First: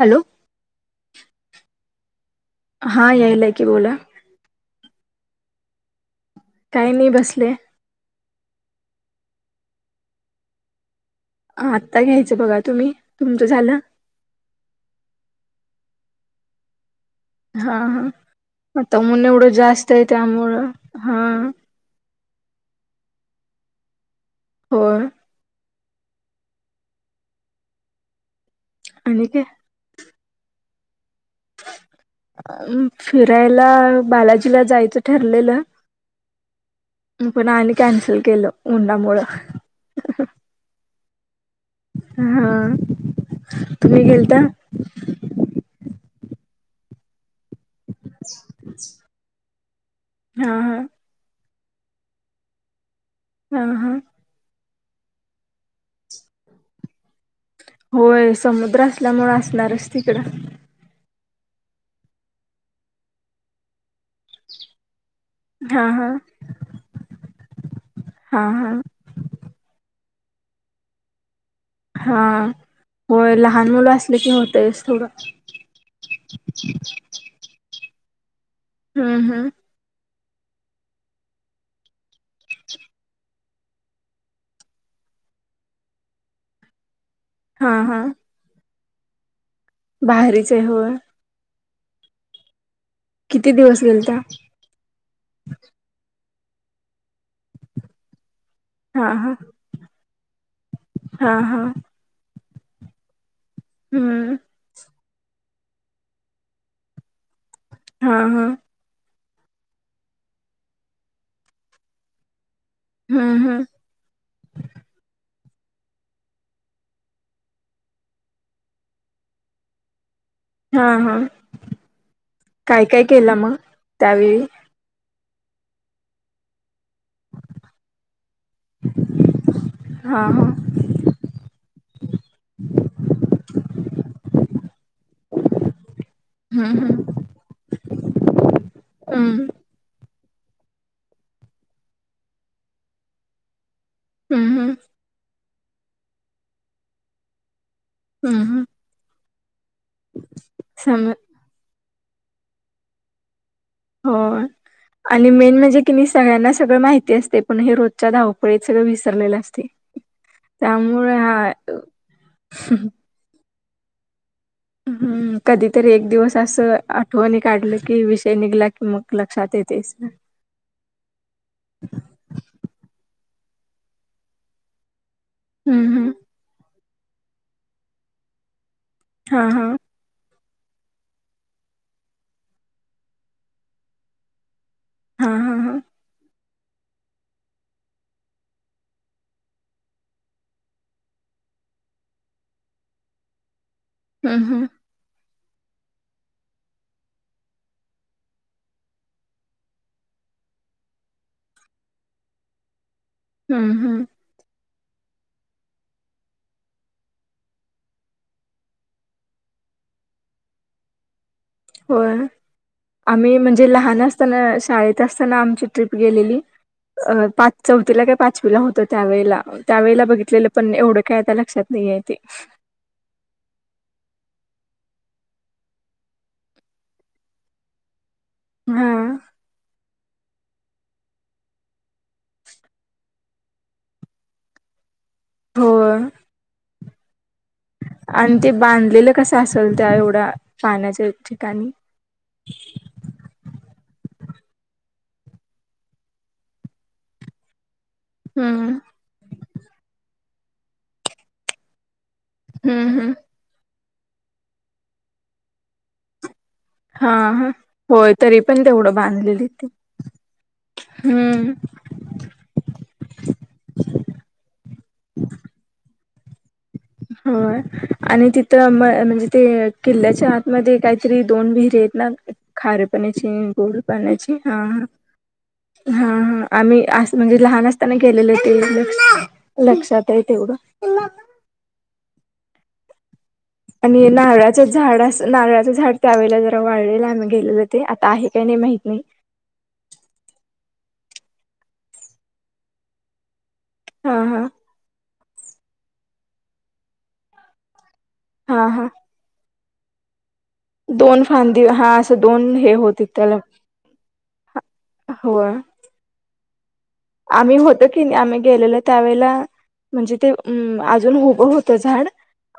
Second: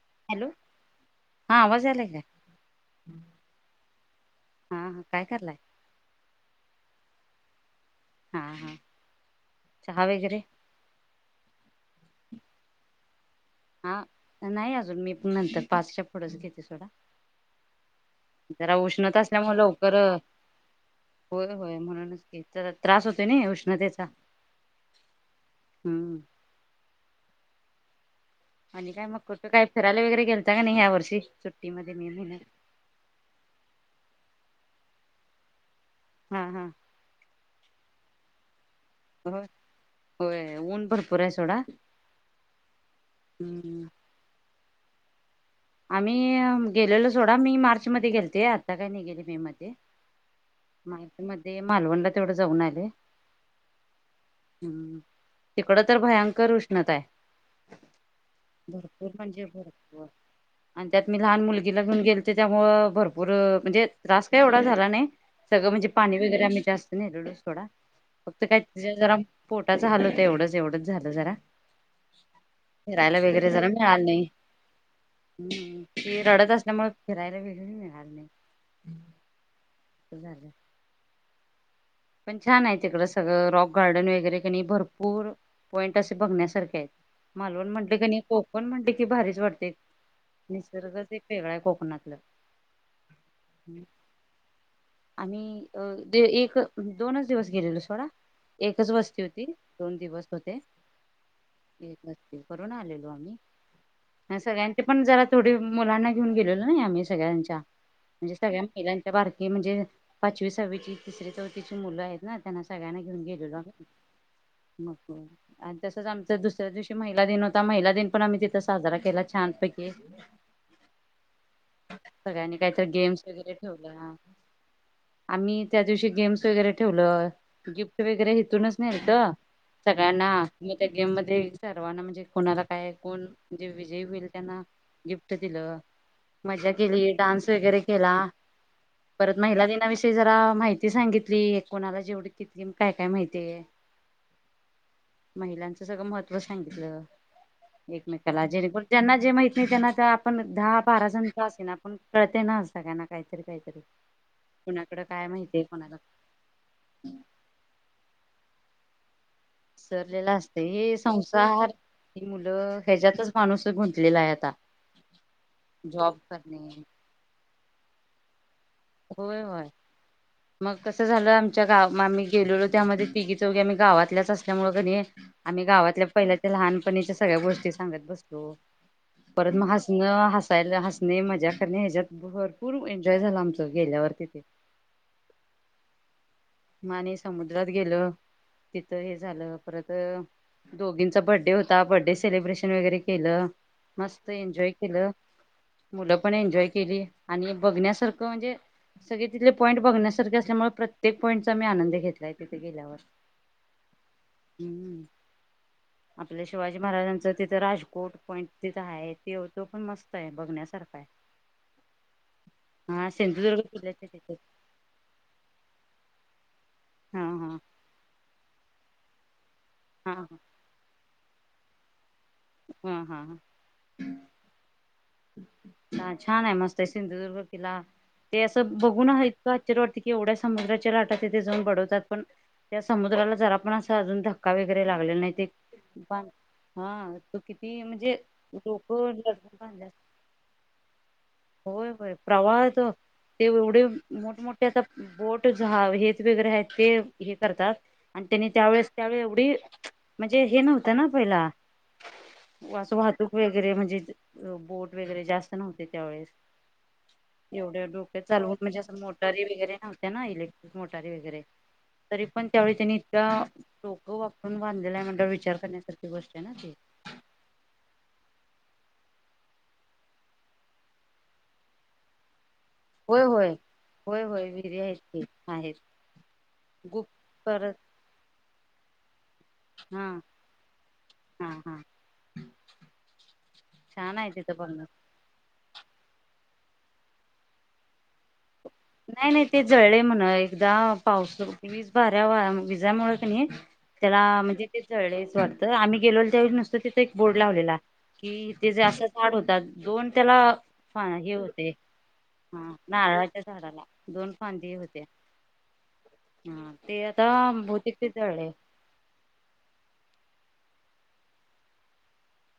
Hello. Hello, हा आवाज यायलाय काय? हां यायलाय की, बोला. हां हां काय करालाय? काय नाई बसलोया. हां. हां. चहा वगैरे, हा आत्ता घ्यायचं बघा तुम्ही, तुमचं झालं? आ नाही अजून मी पण नंतर पाचच्या पुढंच घेते सोडा. हां हां. जरा उष्णता असल्यामुळं लवकर, त्यामुळं हा होय-होय म्हणूनच की, जरा त्रास होतोय नई उष्णतेचा. होय. हं.... आणि काय मग कुठं काय फिरायला वगैरे गेलता का नाही या वर्षी सुट्टीमध्ये मे महिन्यात? अं, फिरायला बालाजीला जायचं ठरलेलं, हां हां. पण आणि कॅन्सल केलं उन्हामुळं. होय होय ऊन भरपूर हाय सोडा. हा हम्म तुम्ही गेलता? आम्ही गेलेलो सोडा मी मार्च मध्ये गेलते, आता काय नाही गेले मे मध्ये, हां हां. [unintelligible] मध्ये मालवणला तेवढं जाऊन आले. हां हां. हूं... तिकडं तर भयंकर उष्णता हाय. होय समुद्र असल्यामुळं म्हणजे असणारच भरपूर तिकडं. आणि त्यात मी लहान मुलगीला घेऊन गेलते त्यामुळं, भरपूर म्हणजे त्रास काय एवढा झाला नाही. सगळं हा म्हणजे हा पाणी वगैरे आम्ही जास्त न्हेलेलो सोडा हा फक्त काय हा ज जरा पोटाचं हाल होतंय एवढंच, एवढंच झालं जरा. हां फिरायला होय वगैरे जरा लहान मुलं असले की होतयच थोडं. ही रडत असल्यामुळे फिरायला वेगळं मिळालं नाही. हां.. हां.. -ता झालं. पण छान आहे तिकडं सगळं रॉक गार्डन वगैरे कणी भरपूर पॉइंट असे बघण्यासारखे आहेत. मालवण हा म्हटलं हा कणी कोकण म्हटलं की भारीच वाटतंय, भारीच आहे होय निसर्गच एक वेगळं आहे कोकणातलं. किती दिवस गेलता? आम्ही अ दे एक दोनच दिवस गेलेलो सोडा. एकच हा वस्ती हा होती दोन दिवस होते हा हा एक वस्ती करून आलेलो आम्ही हम्म आणि सगळ्यां नी पण जरा थोडी मुलांना घेऊन गेलेलो ना आम्ही सगळ्यांच्या हा म्हणजे हा सगळ्यां [unintelligible] बारकी म्हणजे पाचवी सहावीची तिसरी चौथीची मुलं आहेत ना त्यांना सगळ्यांना घेऊन हम्म गेलेलो हम्म आम्ही मग आणि तसंच आमचा दुसऱ्या दिवशी महिला दिन होता, महिला दिन पण आम्ही तिथं साजरा केला छानपैकी. [inaudible] हा हा सगळ्यांनी काहीतर काय काय गेम्स केला वगैरे मग ठेवल्या. त्यावेळी आम्ही त्या दिवशी गेम्स वगैरे ठेवलं गिफ्ट वगैरे हेतूनच नेलंत हा सगळ्यांना हा मग त्या गेममध्ये सर्वांना म्हणजे कोणाला काय कोण म्हणजे विजय होईल त्यांना गिफ्ट दिलं, मज्जा हम्म हम्म केली, डान्स वगैरे केला. परत हम्म महिला दिनाविषयी जरा माहिती सांगितली कोणाला जेवढी [unintelligible] काय काय माहितीय? हम्म हम्म! महिलांचं सगळं महत्त्व सांगितलं. हम्म एकमेकाला हम्म जेणेकरून ज्यांना जे माहित नाही त्यांना ते आपण दहा बारा सम जण का असेना, पण कळते ना सगळ्यांना काहीतरी काहीतरी. हो कुणाकडं काय आणि मेन माहितीय म्हणजे कोणाला कीनी मी सगळ्यांना सगळं माहिती असतंय, पण हे रोजच्या धावपळीत सगळं विसरलेलं अस विसरलेलं असतंय, हे संसार ही मुलं ह्याच्यातच माणूस गुंतलेला आहे आता. हम्म, कधीतरी एक जॉब दिवस असं करणे आठवणी काढलं की विषय निघला की मग होय लक्षात होय, येतेच मग कसं झालं आमच्या गाव आम्ही गेलोलो त्यामध्ये तिघी चौघी आम्ही गावातल्याच असल्यामुळं कणी आम्ही हम्म गावातल्या हम्म पहिल्या त्या लहानपणीच्या सगळ्या गोष्टी सांगत बसलो, हा परत म हा हास णं हसायला हसणे मजा करणे ह्याच्यात भरपूर एन्जॉय झाला आमचं गेल्यावर तिथे. हां हां हां! म आणि समुद्रात गेलो तिथं हे झालं परत दोघींचा बड्डे होता बड्डे सेलिब्रेशन वगैरे केलं, मस्त हम्म हम्म एन्जॉय केलं, मुलं पण एन्जॉय केली आणि बघण्यासारखं म्हणजे सगळे तिथले पॉईंट बघण्यासारखे असल्यामुळे प्रत्येक पॉईंटचा आम्ही आनंद घेतलाय तिथं गेल्यावर. हम्म हम्म! हम्म! आपल्या शिवाजी महाराजांचं तिथं राजकोट पॉईंट तिथं आहे ते त्यो पण मस्त आहे बघण्यासारखा आहे. [inaudible] होय, हा आम्ही सिंधुदुर्ग म्हणजे लहान किल्ल्याच्या तिथे असताना शाळेत असताना आमची ट्रीप गेलेली, हा अ पाच हा चौथीला काय पाचवीला होतो त्यावेळेला त्यावेेळेला हा बघितलेलं पण एवढं काय आता लक्षात नाहीय ते. हा हा हा. हा छान आहे मस्त आहे सिंधुदुर्ग किला ते असं हा बघून आहेत तर आश्चर्य वाटतंय की एवढ्या समुद्राच्या लाटा तिथे जाऊन बडवतात पण त्या समुद्राला जरा पण असा अजून धक्का वगैरे लागलेला नाही ते हो पण हां. आणि ते बांधलेलं कसं असेल बांधले त्या एवढ्या पाण्याच्या इ होय होय प्रवाह आहे तो ते एवढे मोठमोठे आता बोट झा हेच वगैरे आहेत ते हे करतात आणि त्यांनी हम्म त्यावेेळेस त्यावेळी एवढी म्हणजे हे नव्हतं ना पहिला हम्म अस हम्म वाहतूक वगैरे म्हणजे बोट वगैरे जास्त नव्हते त्यावेळेस हा हा एवढे होय डोक्या तरी चालव पण म्हणजे तेवढं असं मोटारी बांधलेली ते वगैरे नव्हत्या ना इलेक्ट्रिक मोटारी वगैरे हम्म तरी पण त्यावेळी त्यांनी इतका डोक वापरून बांधलेला आहे म्हटलं विचार करण्यासारखी गोष्ट आहे ना ती हो आणि तिथं म म्हणजे ते किल्ल्याच्या आतमध्ये काहीतरी दोन विहिर आहेत ना खरे होय पाण्याची आणि होय. गोड होय पाण्याची होय हा विहिरी हा आहेत की आहेत हा. आम्ही गुप अस म्हणजे लहान परत असताना गेलेले तिकडे ते लक्षात आहे तेवढं हां हा. आणि हे छान आहे तिथं नारळाचं बघण्यास झाड अस नारळाचं झाड त्यावेेळेला जरा वाळलेल आम्ही गेलंलो ते आता आहे काय नाही माहीत नाही नाही नाही ते जळले म्हण एकदा पाऊस वीज भऱ्या वा विजामुळे का नाही त्याला हा हा म्हणजे ते जळलेच वाटतं आम्ही गेलेलो त्यावेळी नुसतं तिथं एक बोर्ड लावलेला कि हा ते जे हा असं झाड होतात दोन त्याला हा दोन हेे फांदी होते असं दोन हा हे होती नारळा त्याला च्या झाडाला दोन फांदीे होत्या होय हा ते आ आम्ही होतो की, आम्ही गेलेलो त्यावेळेला- म्हणजे ते अम अजून उभं होतं झाड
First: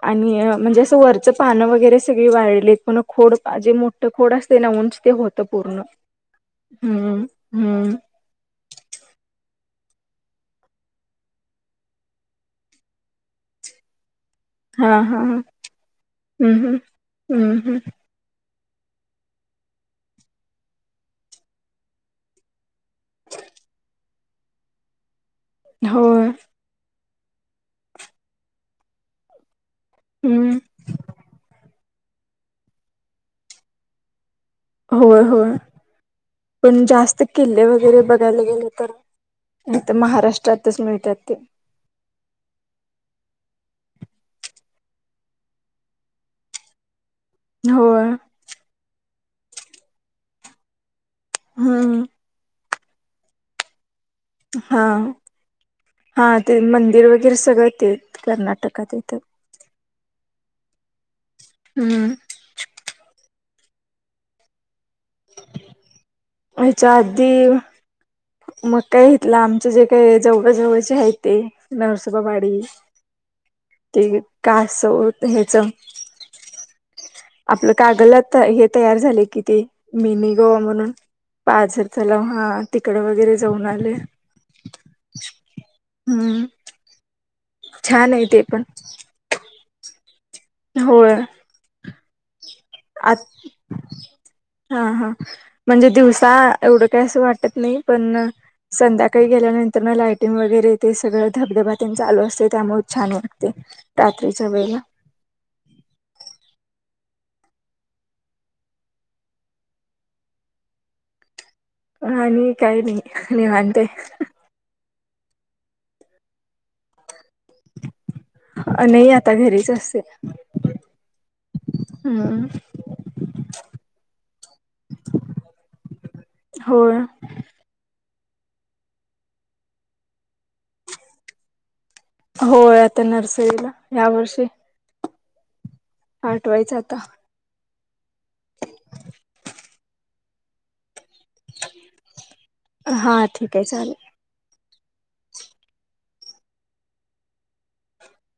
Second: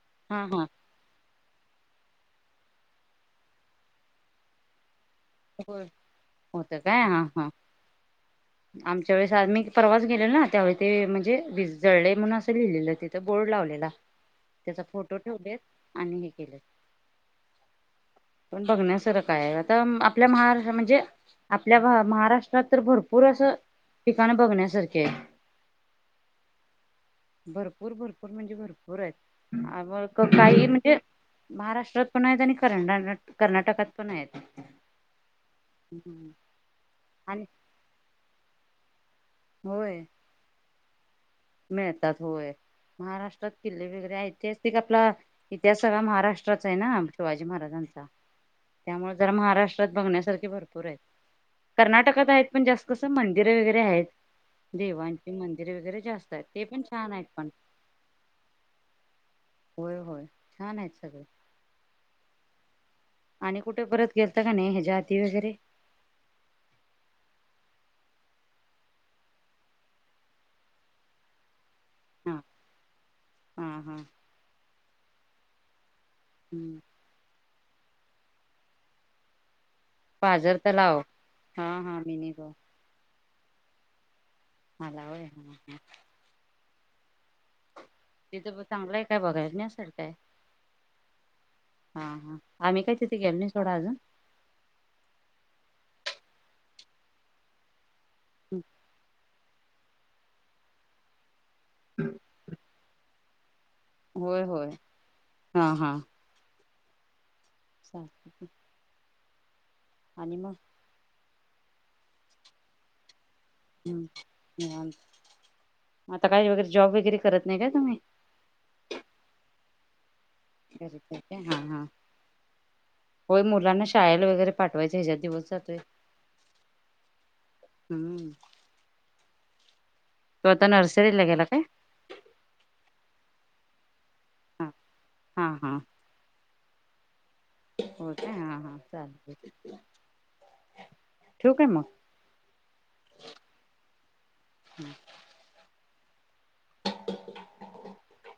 आणि हा हा म्हणजे असं वर त्याच पान वगैरे सगळी वाळतेत पण खोड जे मोठं खोड असते ना उंच ते होत त पूर्ण होत काय हा हम्म हा हम्म. आमच्या वेळेस आम्ही परवाच गेलेलो ना त्यावेळी ते म्हणजे वीज जळले म्हणून असं लिहिलेलं तिथं बोर्ड लावलेला [unintelligible] हा हा हा ठेवलेत आणि हे हम्म केले हम्म हम्म हम्म. पण बघण्यासारंख आहे आता आपल्या महाराष्ट्र म्हणजे आपल्या महाराष्ट्रात तर भरपूर असं ठिकाण बघण्यासारखी आहेत. होय. भरपूर भरपूर म्हणजे भरपूर आहेत [unintelligible] म हं काही म्हणजे महाराष्ट्रात पण आहेत आणि करंडा कर्नाटकात पण आहेत होय होय पण जास्त आणि किल्ले वगैरे बघायला गेले तर नाही तर होय महाराष्ट्रातच मिळतात ते मिळतात होय. महाराष्ट्रात किल्ले वगरे आहेत, ऐतिहासिक आपला इतिहास सगळा महाराष्ट्राचा आहे ना शिवाजी महाराजांचा. होय त्यामुळे जरा महाराष्ट्रात बघण्यासारखे भरपूर आहेत. हं कर्नाटकात आहेत पण जास्त कस मंदिरं वगरे आहेत हां देवांची मंदिरे वगैरे जास्त हां आहेत ते पण मंदिर छान आहेत वगैरे पण सगळं ते कर्नाटकात येत. होय होय छान आहेत सगळे. हम्म. आणि कुठे परत गेलता का नाही ह्याच्या हाती वगैरे होयच्या आदी मग काय घेतला. आमचे जे काय जेवळ जवळचे हाय ते. नर्स हा वा-बाडी, हा हा ते कासव ते हेचं. हम्म. आपलं का गलत. हे तयार झालंय कि ते. मिनी पाझर गोवा म्हणून, तलाव हा पाझर तलाव मिनी हा गाव तिकडं वगैरे जाऊन आले. आला होय, ह ह. हं छान आहे ते तिथं पण चांगलंय काय? बघायण्यासारखंय? होय. हा हा. आम्ही काय आत तिथे गेलो नाही सोड अजून. हा हा, म्हणजे दिवसा एवढं काय असं वाटतं नाही. पणं, संध्याकाळी गेल्यानंतर न लायटिंग वगैरे ते सगळं धबधबा तेन चालू असतंय. त्यामुळे छान वाटते ते. होय होय, हा हा. [unintelligible] आणि मग? आणि काय नाही, निवांत. हम्म निवांत, आता काय वगैरे जॉब वगैरे करत नाही काय तुम्ही? अ, नई आता घरीच असते. घरीच हाय का, हा हा. हम्म होय मुलांना शाळेला वगैरे पाठवायचं ह्याच्यात दिवस जातोय. होय. हम्म, तो आता नर्सरीला गेला काय? होय आता नर्सरीला. ह्या वर्षी. ह, हा हा. पाठवायचं आता. होय काय? हा हा चालतंय की. हा ठीके चालेल. [inaudible] [inaudible]